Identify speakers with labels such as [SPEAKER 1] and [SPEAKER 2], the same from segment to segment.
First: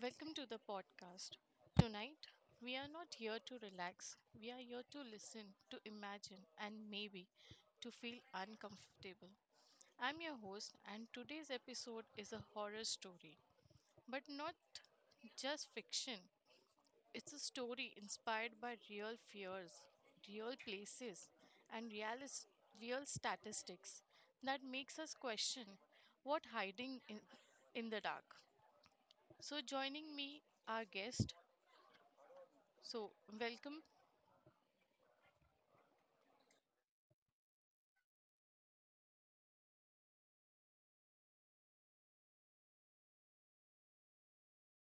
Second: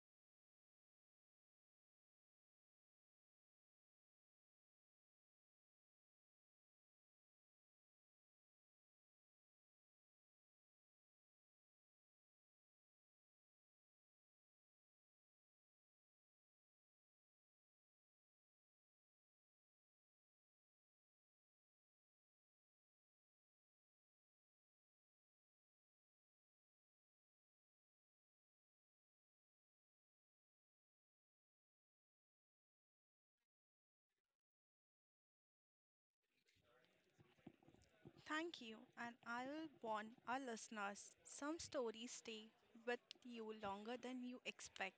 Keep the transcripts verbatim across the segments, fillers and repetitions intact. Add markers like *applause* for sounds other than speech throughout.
[SPEAKER 1] Welcome to the podcast. Tonight, we are not here to relax. We are here to listen, to imagine, and maybe to feel uncomfortable. I'm your host, and today's episode is a horror story, but not just fiction. It's a story inspired by real fears, real places, and real, real statistics that makes us question what hiding in, in the dark. So, joining me, our guest. So, Welcome.
[SPEAKER 2] Thank you, and I'll warn our listeners some stories stay with you longer than you expect.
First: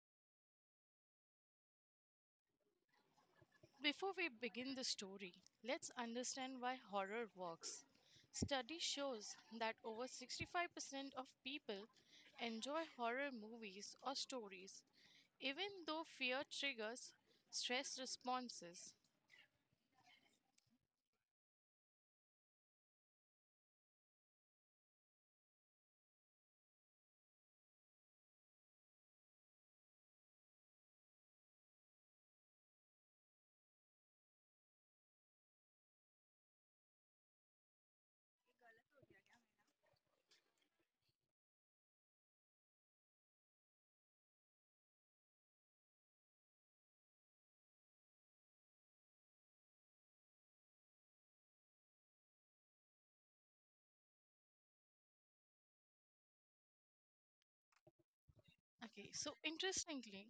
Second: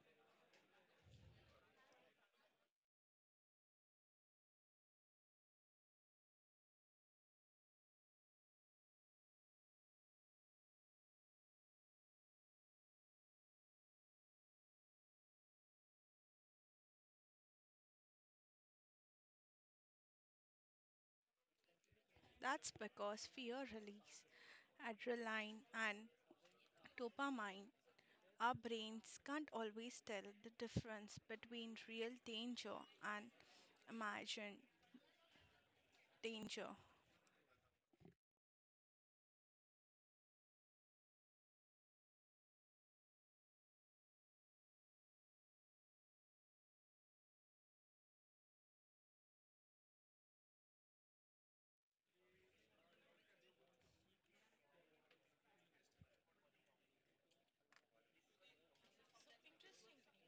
[SPEAKER 1] Before we begin the story, let's understand why horror works. Study shows that over sixty-five percent of people enjoy horror movies or stories, even though fear triggers stress responses.
[SPEAKER 2] That's because fear release adrenaline and dopamine. Our brains can't always tell the difference between real danger and imagined danger.
[SPEAKER 1] Okay, so interestingly,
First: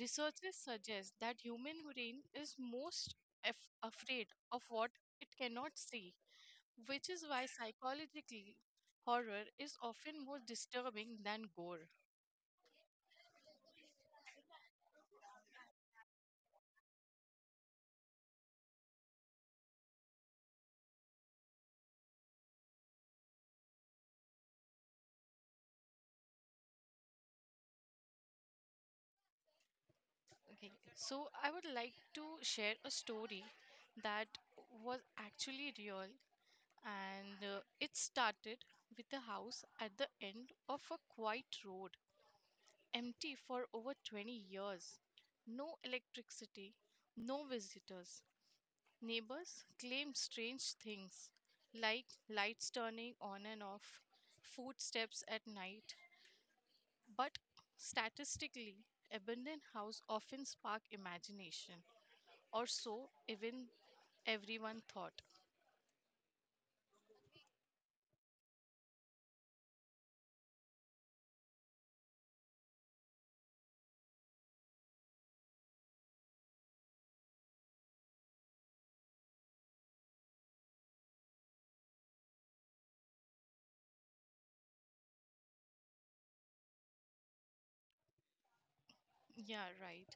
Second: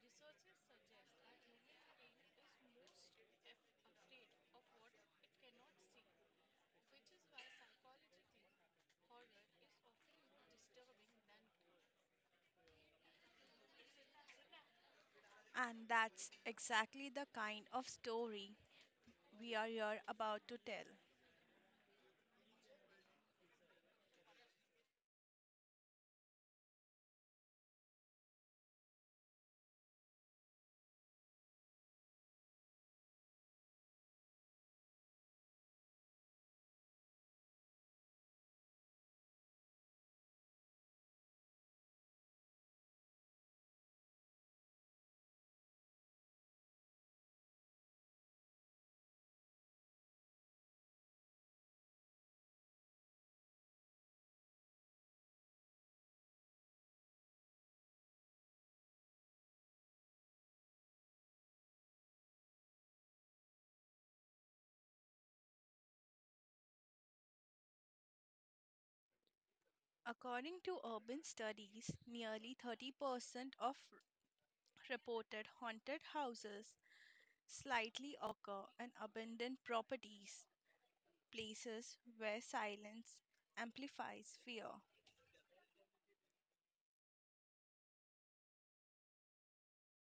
[SPEAKER 1] researchers suggest that human brain is most af- afraid of what it cannot see, which is why psychologically horror is often more disturbing than gore.
[SPEAKER 2] And that's exactly the kind of story we are here about to tell.
[SPEAKER 1] Okay, so I would like to share a story that was actually real, and uh, it started with a house at the end of a quiet road, empty for over twenty years. No electricity, no visitors. Neighbors claimed strange things like lights turning on and off, footsteps at night. But statistically, abandoned house often spark imagination, or so even everyone thought.
[SPEAKER 2] According to urban studies, nearly thirty percent of reported haunted houses slightly occur in abandoned properties, places where silence amplifies fear.
[SPEAKER 1] Yeah, right.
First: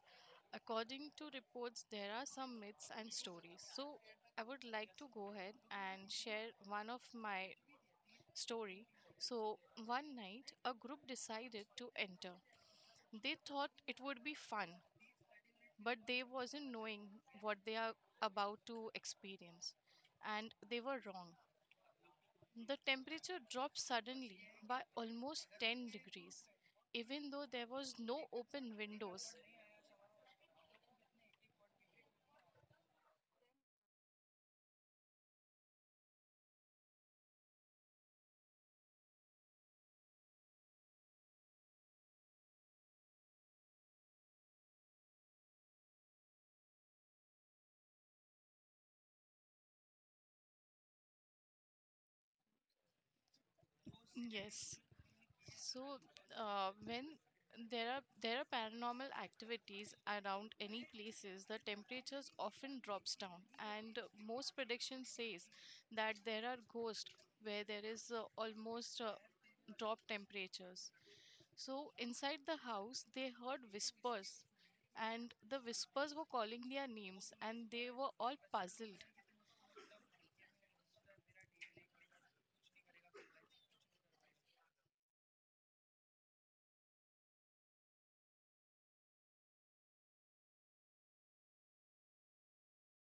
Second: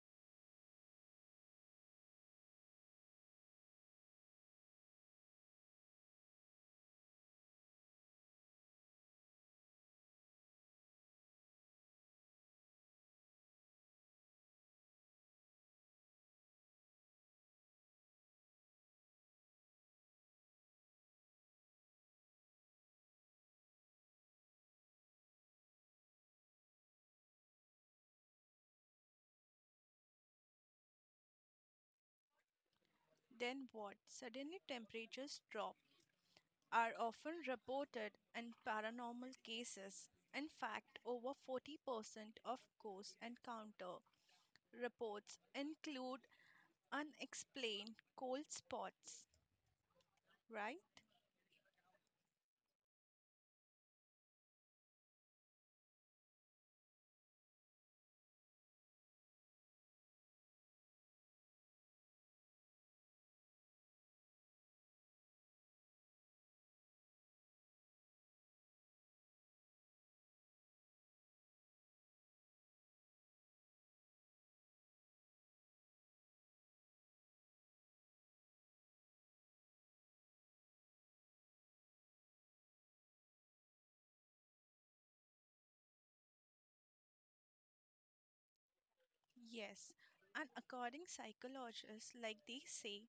[SPEAKER 1] According to reports, there are some myths and stories. So I would like to go ahead and share one of my story. So one night, a group decided to enter. They thought it would be fun, but they wasn't knowing what they are about to experience, and they were wrong. The temperature dropped suddenly by almost ten degrees, even though there was no open windows.
[SPEAKER 2] Then what? Suddenly temperatures drop are often reported in paranormal cases. In fact, over forty percent of ghost encounter reports include unexplained cold spots, right?
[SPEAKER 1] Yes. So, uh, when there are there are paranormal activities around any places, the temperatures often drops down, and most prediction says that there are ghosts where there is uh, almost uh, drop temperatures. So inside the house, they heard whispers, and the whispers were calling their names, and they were all puzzled.
[SPEAKER 2] Yes. And according psychologists, like they say,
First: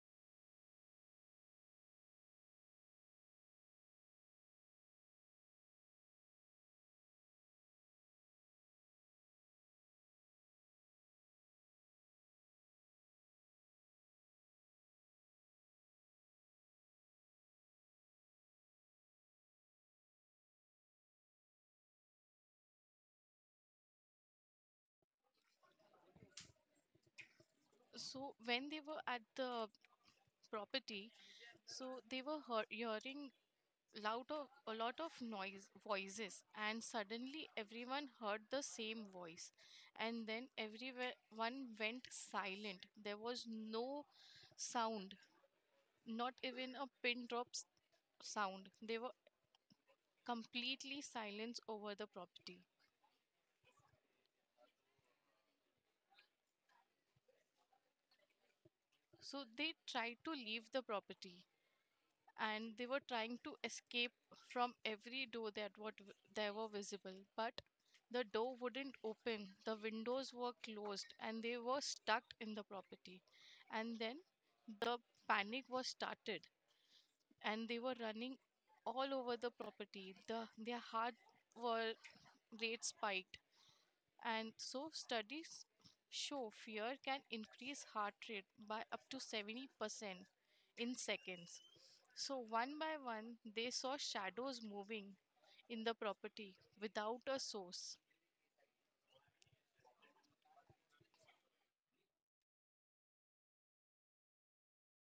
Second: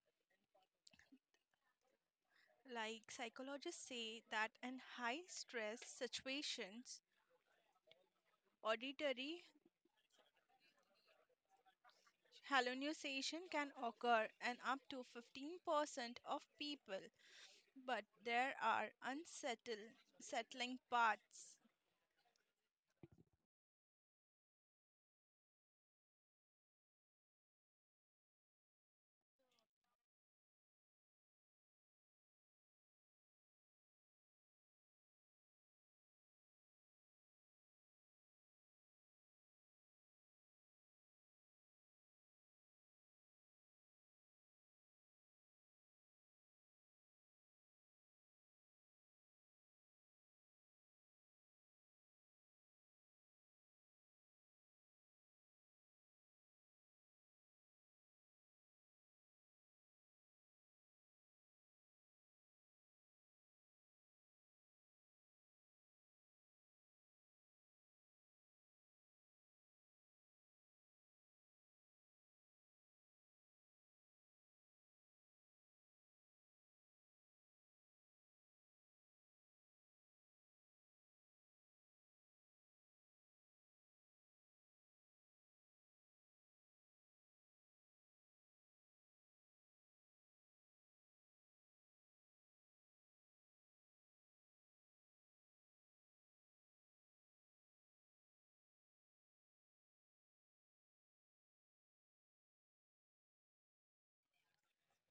[SPEAKER 2] like psychologists say that in high stress situations, auditory hallucination can occur in up to fifteen percent of people, but there are unsettled settling parts.
[SPEAKER 1] So when they were at the property, so they were hear- hearing loud of a lot of noise voices, and suddenly everyone heard the same voice, and then everyone went silent. There was no sound, not even a pin drop s- sound. They were completely silent over the property. So they tried to leave the property and they were trying to escape from every door that what w- they were visible, but the door wouldn't open, the windows were closed, and they were stuck in the property. And then the panic was started and they were running all over the property, the their heart were rate spiked. And so studies show fear can increase heart rate by up to seventy percent in seconds. So one by one they saw shadows moving in the property without a source.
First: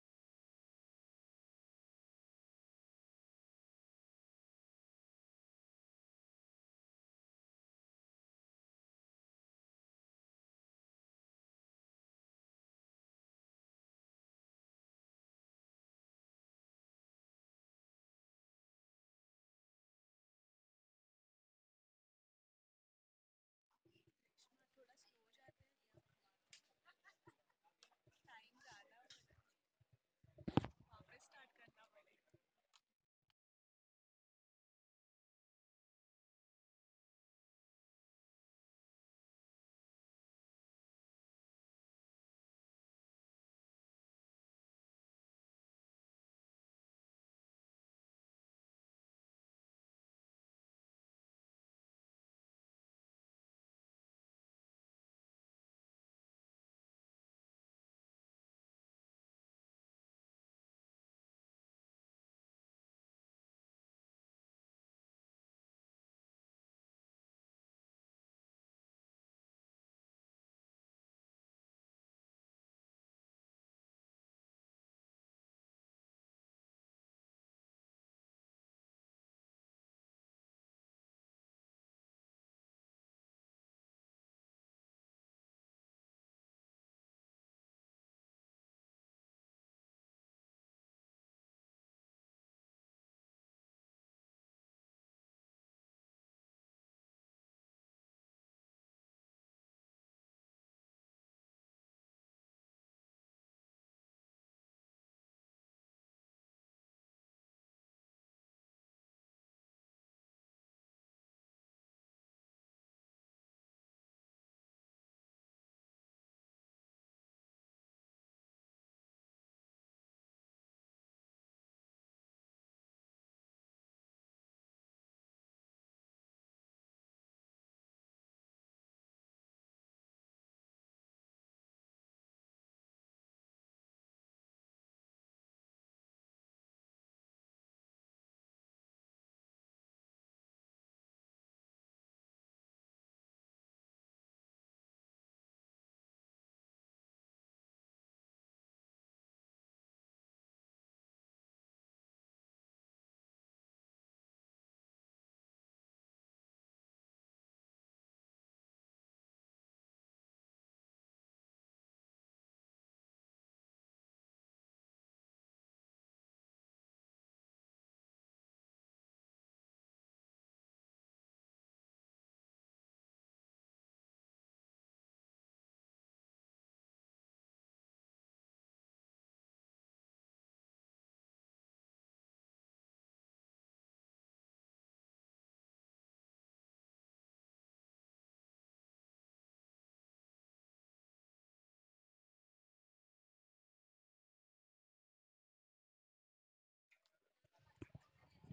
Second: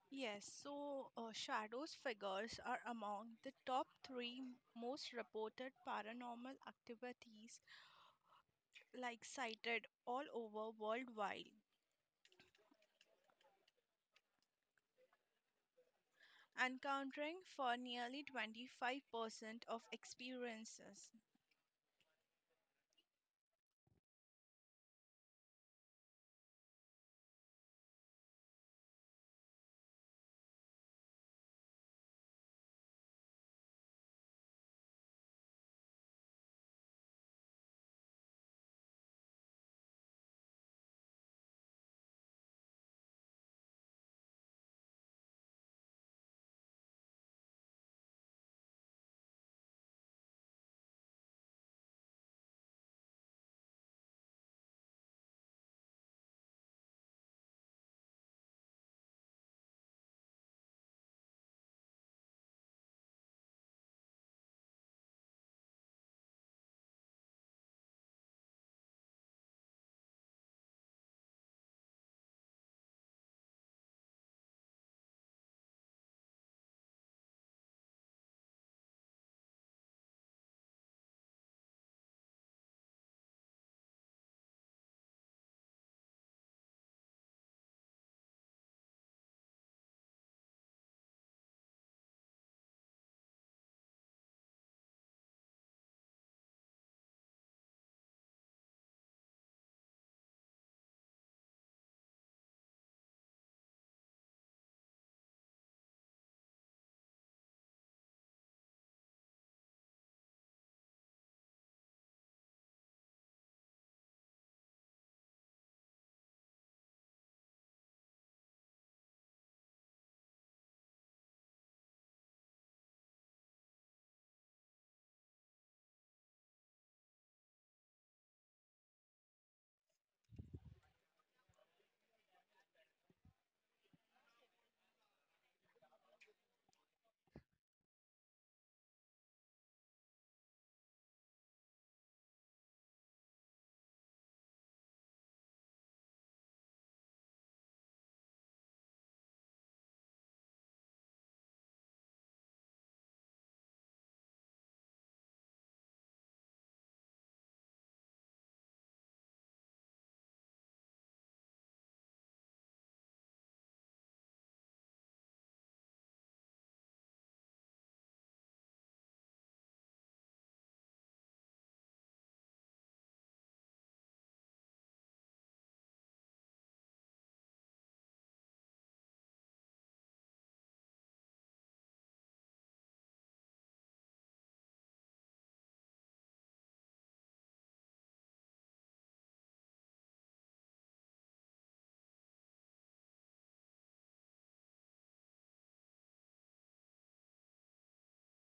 [SPEAKER 2] Yes, so uh, shadows figures are among the top three most reported paranormal activities, like cited all over worldwide, encountering for nearly twenty-five percent of experiences.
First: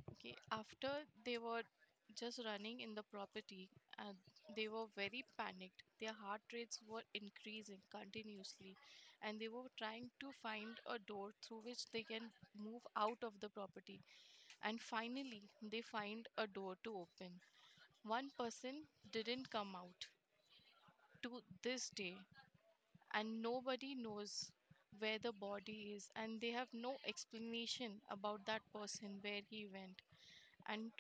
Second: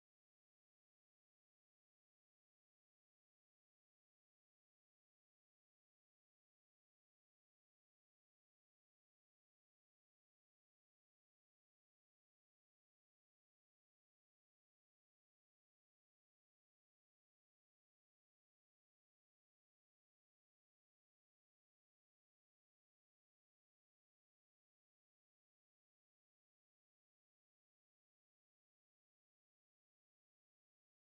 [SPEAKER 1] Okay, after they were just running in the property and they were very panicked. Their heart rates were increasing continuously and they were trying to find a door through which they can move out of the property. And finally, they find a door to open. One person didn't come out to this day, and nobody knows where the body is, and they have no explanation about that person, where he went. And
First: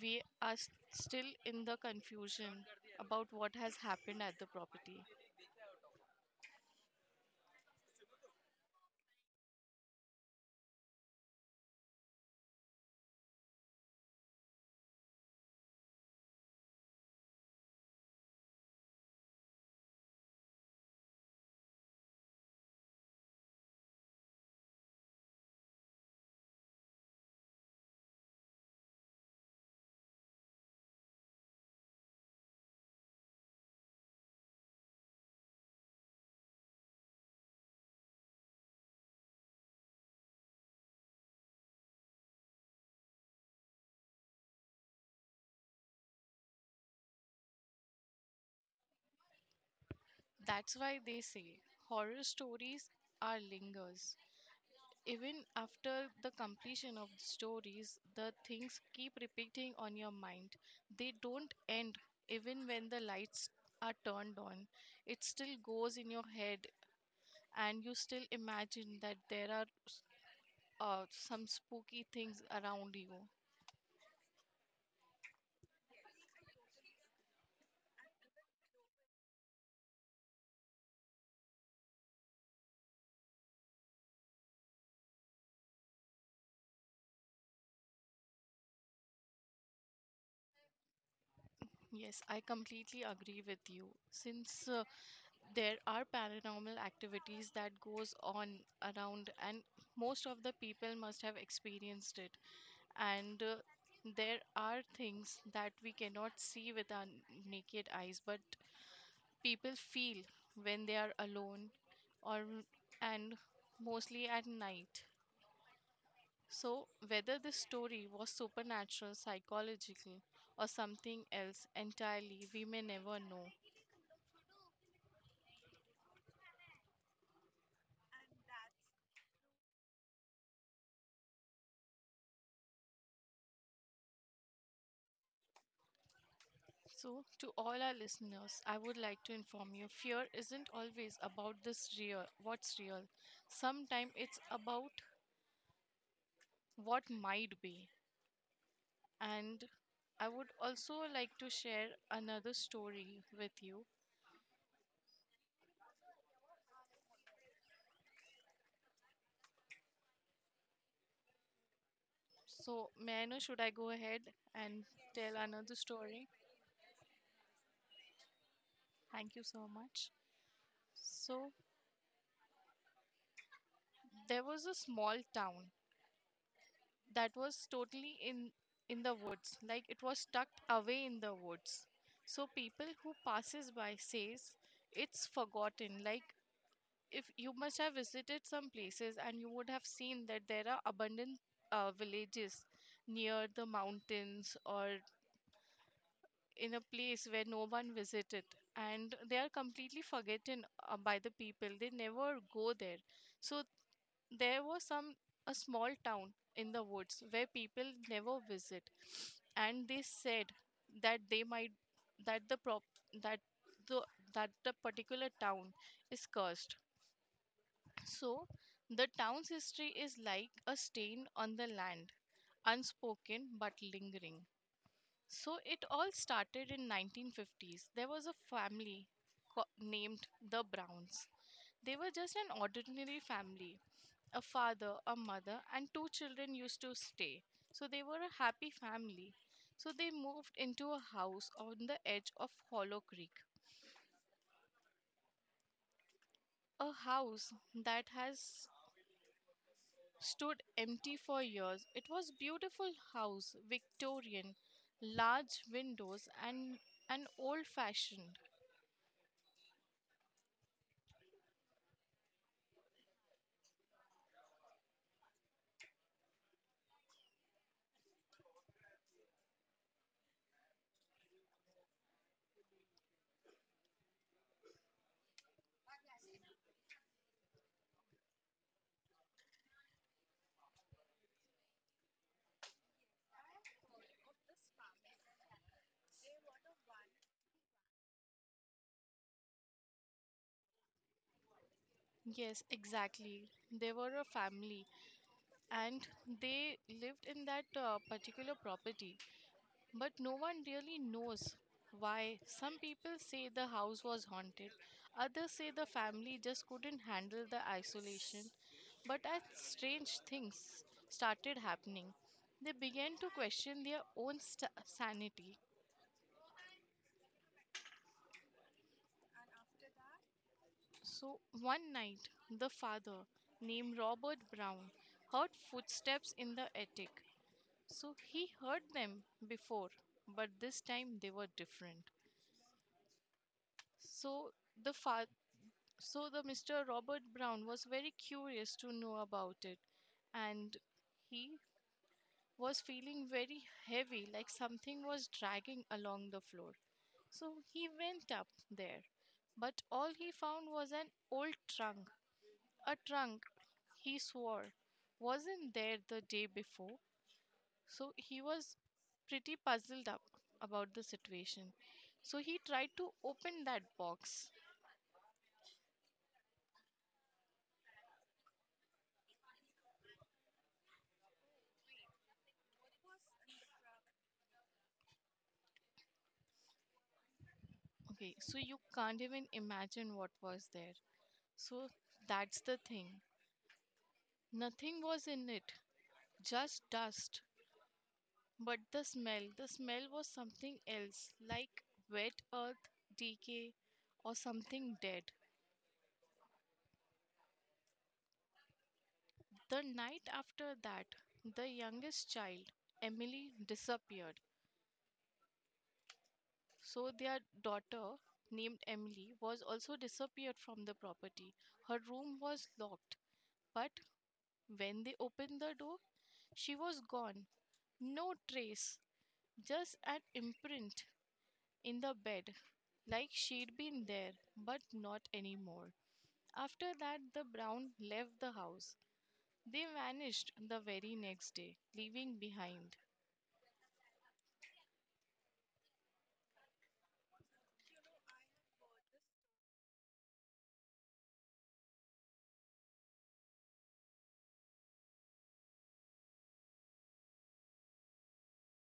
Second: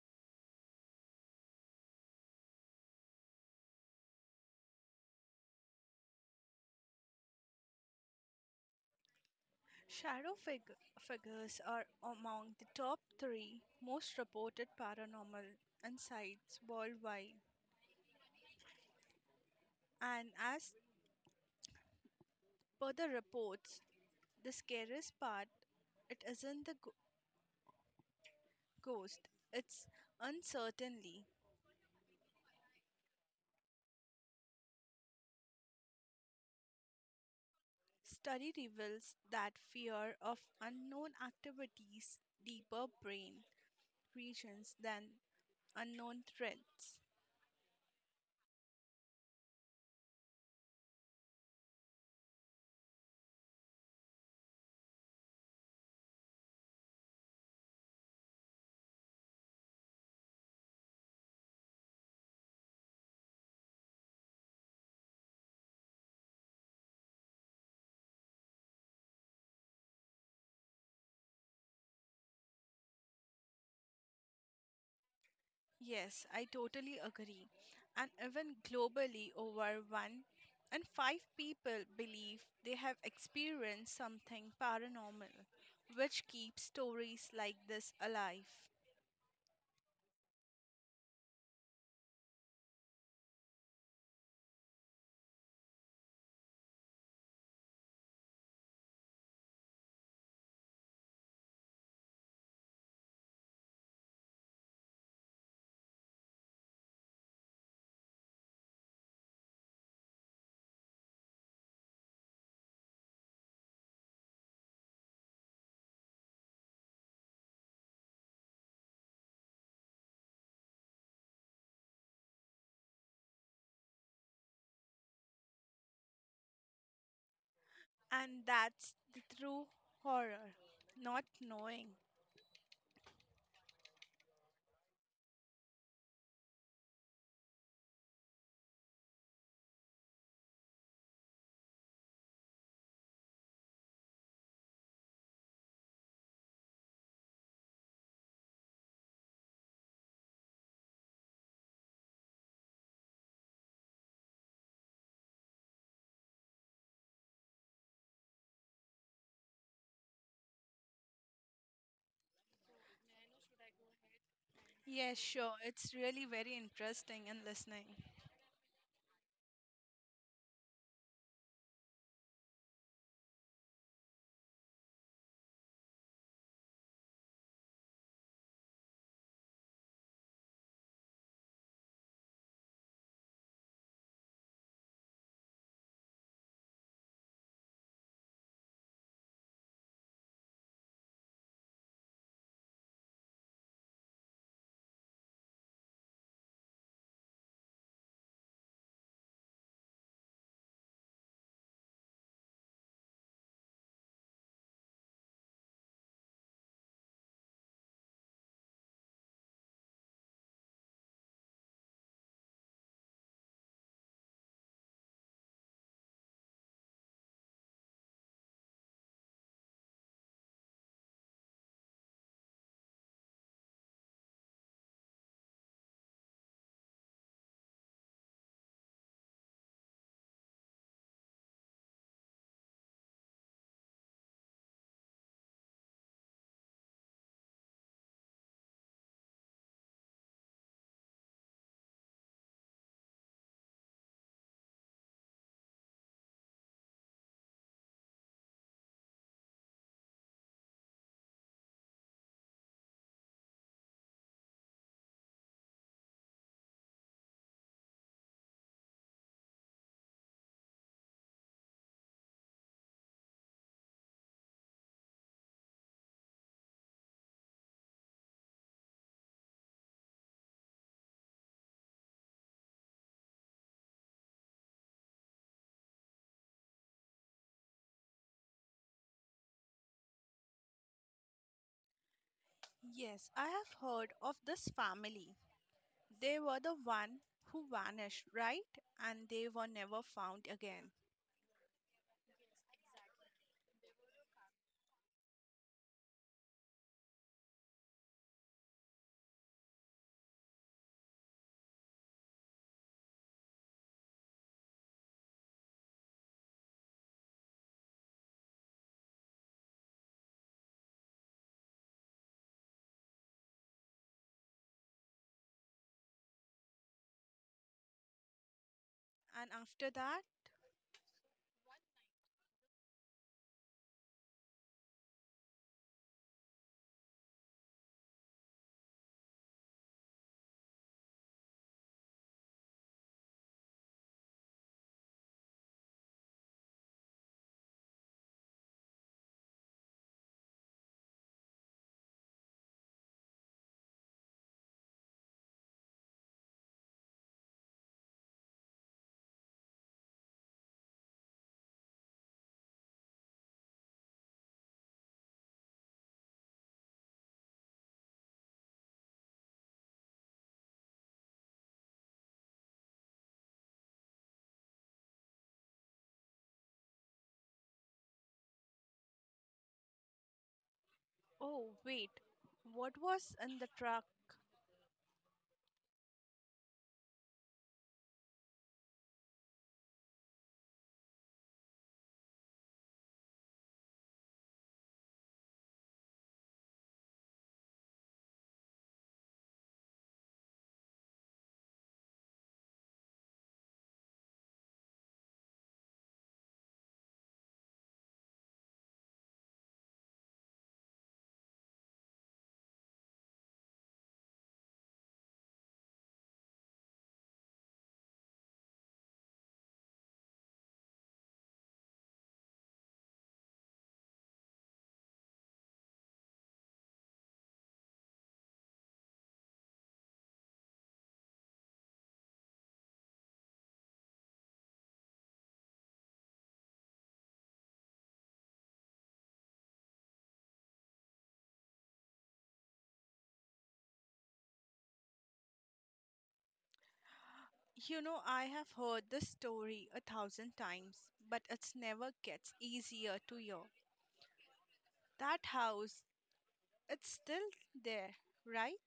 [SPEAKER 1] we are s- still in the confusion about what has happened at the property.
[SPEAKER 2] Shadow fig- figures are among the top three most reported paranormal insights worldwide. And as per the reports, the scariest part it isn't the go- ghost, it's uncertainty. Study reveals that fear of unknown activities deeper brain regions than unknown threats.
[SPEAKER 1] That's why they say horror stories are lingers. Even after the completion of the stories, the things keep repeating on your mind. They don't end even when the lights are turned on. It still goes in your head, and you still imagine that there are uh, some spooky things around you.
[SPEAKER 2] Yes, I totally agree. And even globally, over one in five people believe they have experienced something paranormal, which keeps stories like this alive.
[SPEAKER 1] Yes, I completely agree with you. Since uh, there are paranormal activities that goes on around, and most of the people must have experienced it. And uh, there are things that we cannot see with our n- naked eyes, but people feel when they are alone, or and mostly at night. So whether this story was supernatural, psychological, or something else entirely, we may never know.
[SPEAKER 2] And that's the true horror, not knowing.
[SPEAKER 1] So to all our listeners, I would like to inform you fear isn't always about this real what's real. Sometimes it's about what might be. And I would also like to share another story with you. So, may I know, should I go ahead and
[SPEAKER 2] Yes,
[SPEAKER 1] tell
[SPEAKER 2] sure,
[SPEAKER 1] another
[SPEAKER 2] it's really
[SPEAKER 1] story?
[SPEAKER 2] very interesting and listening.
[SPEAKER 1] Thank you so much. So, there was a small town that was totally in in the woods, like it was tucked away in the woods. So people who passes by says it's forgotten. Like, if you must have visited some places and you would have seen that there are abundant uh, villages near the mountains, or in a place where no one visited, and they are completely forgotten uh, by the people, they never go there. So there was some a small town in the woods where people never visit, and they said that they might that the prop that the that the particular town is cursed. So, the town's history is like a stain on the land, unspoken but lingering. So, it all started in nineteen fifties. There was a family co- named the Browns. They were just an ordinary family. A father, a mother, and two children used to stay. So, they were a happy family. So, they moved into a house on the edge of Hollow Creek. A house that has stood empty for years. It was beautiful house, Victorian, large windows, and and old fashioned.
[SPEAKER 2] Yes, I have heard of this family. They were the one who vanished, right? And they were never found again.
[SPEAKER 1] Yes, exactly. They were a family and they lived in that uh, particular property. But no one really knows why. Some people say the house was haunted, others say the family just couldn't handle the isolation. But as strange things started happening, they began to question their own st- sanity.
[SPEAKER 2] And after that,
[SPEAKER 1] So one night, the father, named Robert Brown, heard footsteps in the attic. So he heard them before, but this time they were different. So the fa- So the Mister Robert Brown was very curious to know about it, and he was feeling very heavy, like something was dragging along the floor. So he went up there, but all he found was an old trunk, a trunk he swore wasn't there the day before. So he was pretty puzzled up about the situation. So he tried to open that box.
[SPEAKER 2] oh, wait. What was in the truck?
[SPEAKER 1] Okay, so you can't even imagine what was there. So that's the thing. Nothing was in it, just dust. But the smell, the smell was something else, like wet earth, decay, or something dead. The night after that, the youngest child, Emily, disappeared. So their daughter, named Emily, was also disappeared from the property. Her room was locked, but when they opened the door, she was gone. No trace, just an imprint in the bed, like she'd been there, but not anymore. After that, the Brown left the house. They vanished the very next day, leaving behind.
[SPEAKER 2] You know, I have heard this story a thousand times, but it's never gets easier to hear. That house, it's still there, right?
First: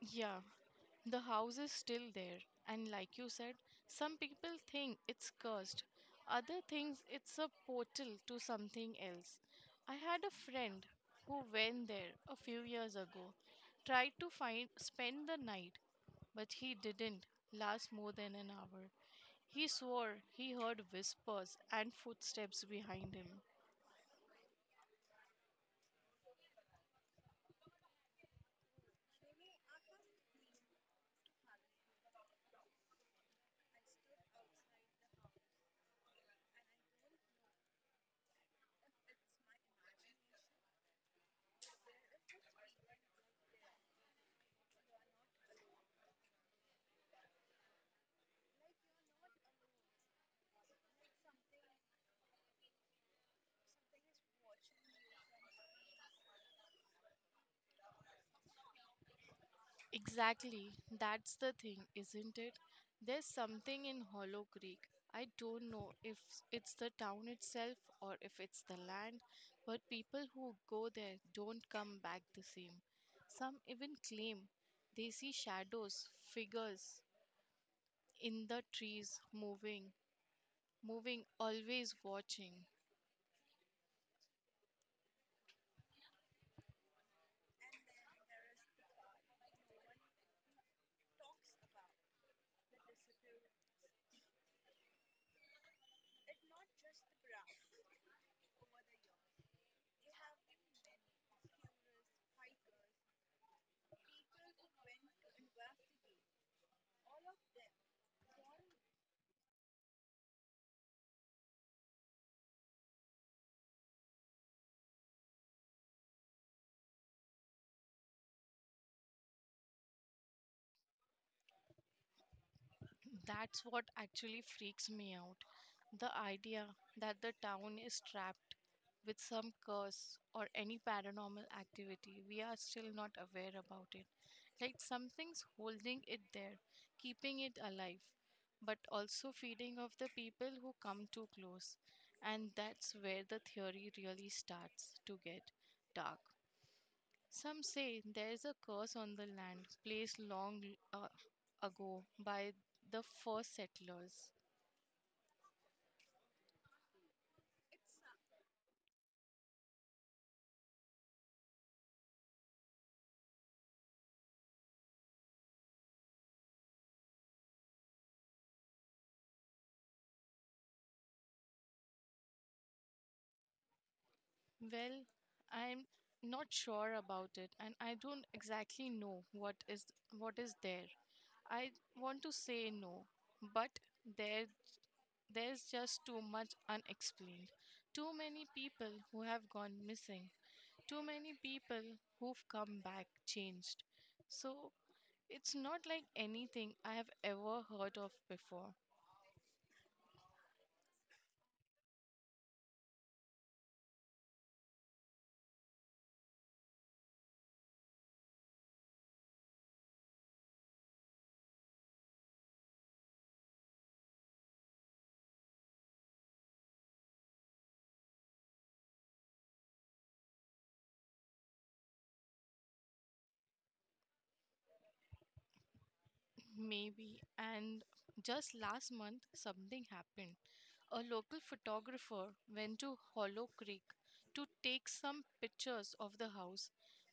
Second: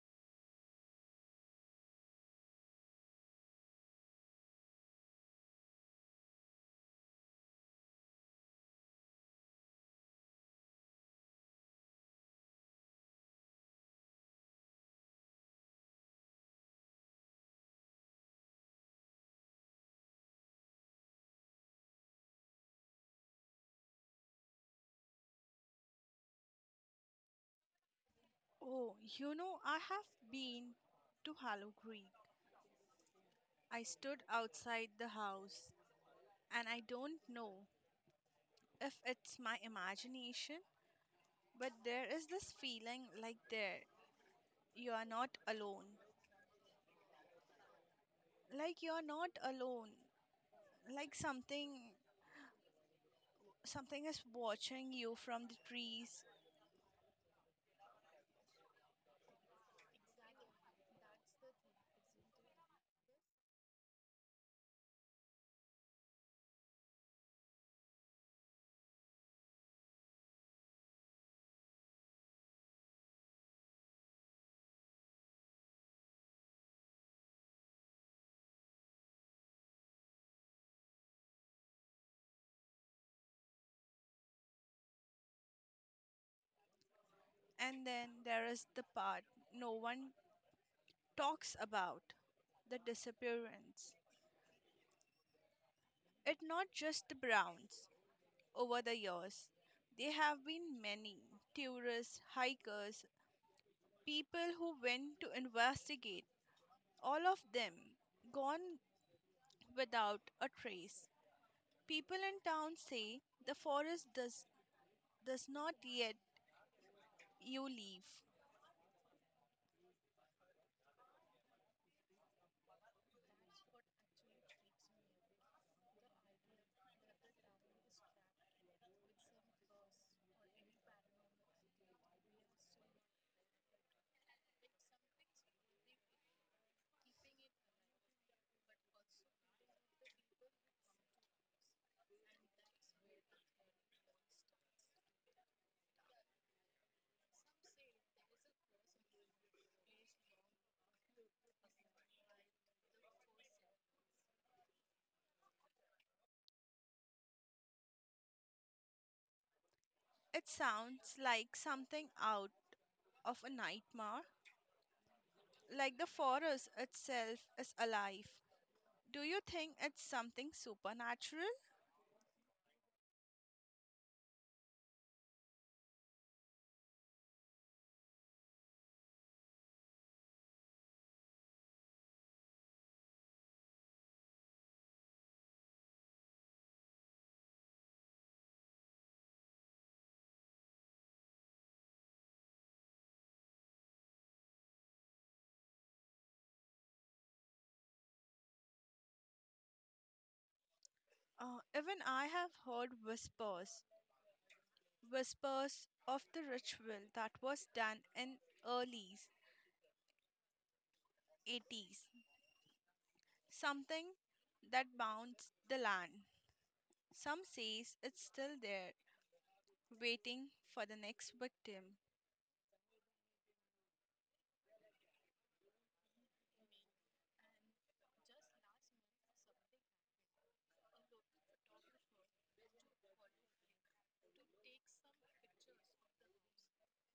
[SPEAKER 1] Yeah, the house is still there. And like you said, some people think it's cursed, other thinks it's a portal to something else. I had a friend who went there a few years ago, tried to find spend the night, but he didn't last more than an hour. He swore he heard whispers and footsteps behind him.
[SPEAKER 2] Oh, you know, I have been to Hollow Creek. I stood outside the house, and I don't know if it's my imagination, but there is this feeling like there you are not alone. Like you're not alone. Like something something is watching you from the trees.
[SPEAKER 1] Exactly, that's the thing, isn't it? There's something in Hollow Creek. I don't know if it's the town itself or if it's the land, but people who go there don't come back the same. Some even claim they see shadows, figures in the trees moving, moving, always watching.
[SPEAKER 2] And then there is the part no one talks about, the disappearance. It not just the Browns. Over the years there have been many tourists, hikers, people who went to investigate, all of them gone without a trace. People in town say the forest does does not yet you leave.
[SPEAKER 1] That's what actually freaks me out. The idea that the town is trapped with some curse or any paranormal activity, we are still not aware about it. Like something's holding it there, keeping it alive, but also feeding off the people who come too close. And that's where the theory really starts to get dark. Some say there is a curse on the land placed long uh, ago by the first settlers.
[SPEAKER 2] It sounds like something out of a nightmare? Like the forest itself is alive. Do you think it's something supernatural?
[SPEAKER 1] Well, I'm not sure about it, and I don't exactly know what is what is there. I want to say no, but there there's just too much unexplained. Too many people who have gone missing. Too many people who've come back changed. So it's not like anything I have ever heard of before.
[SPEAKER 2] Uh, even I have heard whispers, whispers of the ritual that was done in early eighties, something that bounds the land. Some says it's still there, waiting for the next victim.
[SPEAKER 1] *clears throat* Maybe. And just last month, something happened. A local photographer went to Hollow Creek to take some pictures of the house,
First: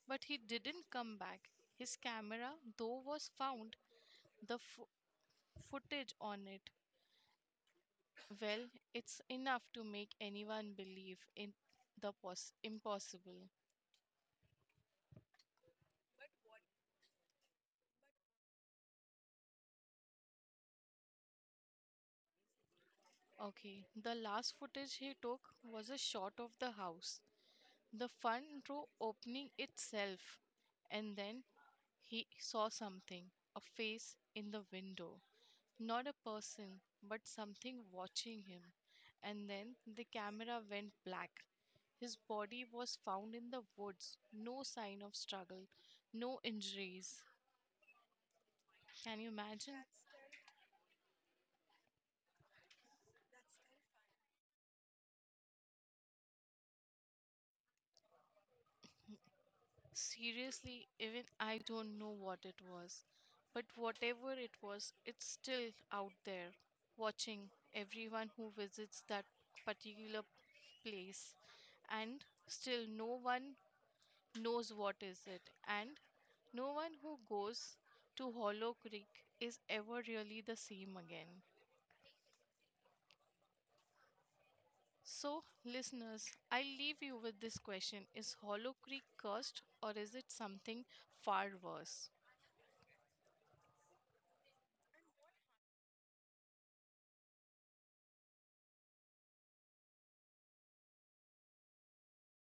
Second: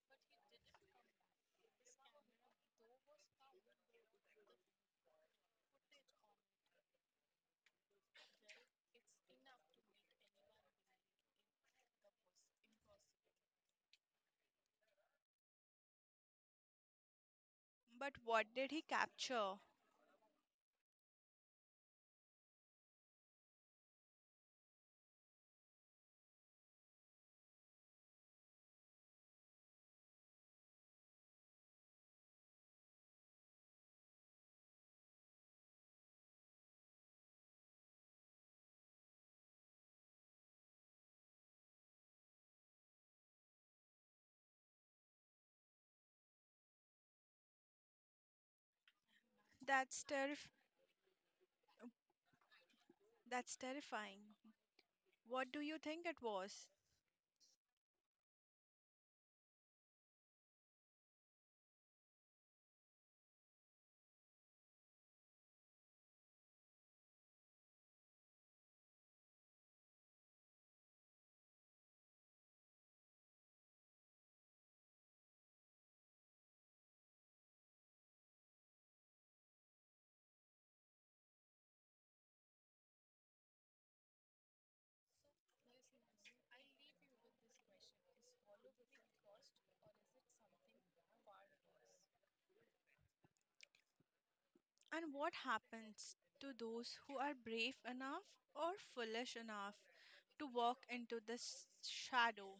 [SPEAKER 1] but he didn't come back. His camera, though, was found, the fo- footage on it. Well, it's enough to make anyone believe in the pos- impossible.
[SPEAKER 2] But what did he capture?
[SPEAKER 1] Okay, the last footage he took was a shot of the house. The front row opening itself, and then he saw something, a face in the window. Not a person, but something watching him. And then the camera went black. His body was found in the woods. No sign of struggle, no injuries. Can you imagine?
[SPEAKER 2] That's terrif- that's terrifying. What do you think it was?
[SPEAKER 1] Seriously, even I don't know what it was. But whatever it was, it's still out there, watching everyone who visits that particular place. And still, no one knows what is it. And no one who goes to Hollow Creek is ever really the same again. So, listeners, I leave you with this question: Is Hollow Creek cursed, or is it something far worse?
[SPEAKER 2] And what happens to those who are brave enough or foolish enough to walk into this shadow?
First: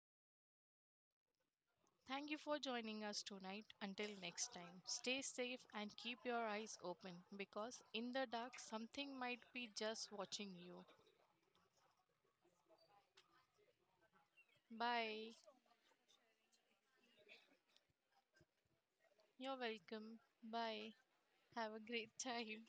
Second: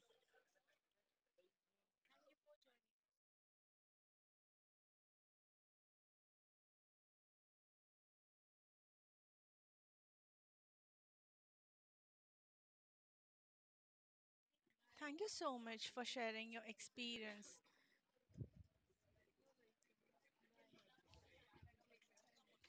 [SPEAKER 1] Thank you for joining us tonight. Until next time, stay safe and keep your eyes open, because in the dark, something might be just watching you.
[SPEAKER 2] Thank you
[SPEAKER 1] Bye.
[SPEAKER 2] so much for sharing your experience.
[SPEAKER 1] You're welcome. Bye. Have a great *laughs* time.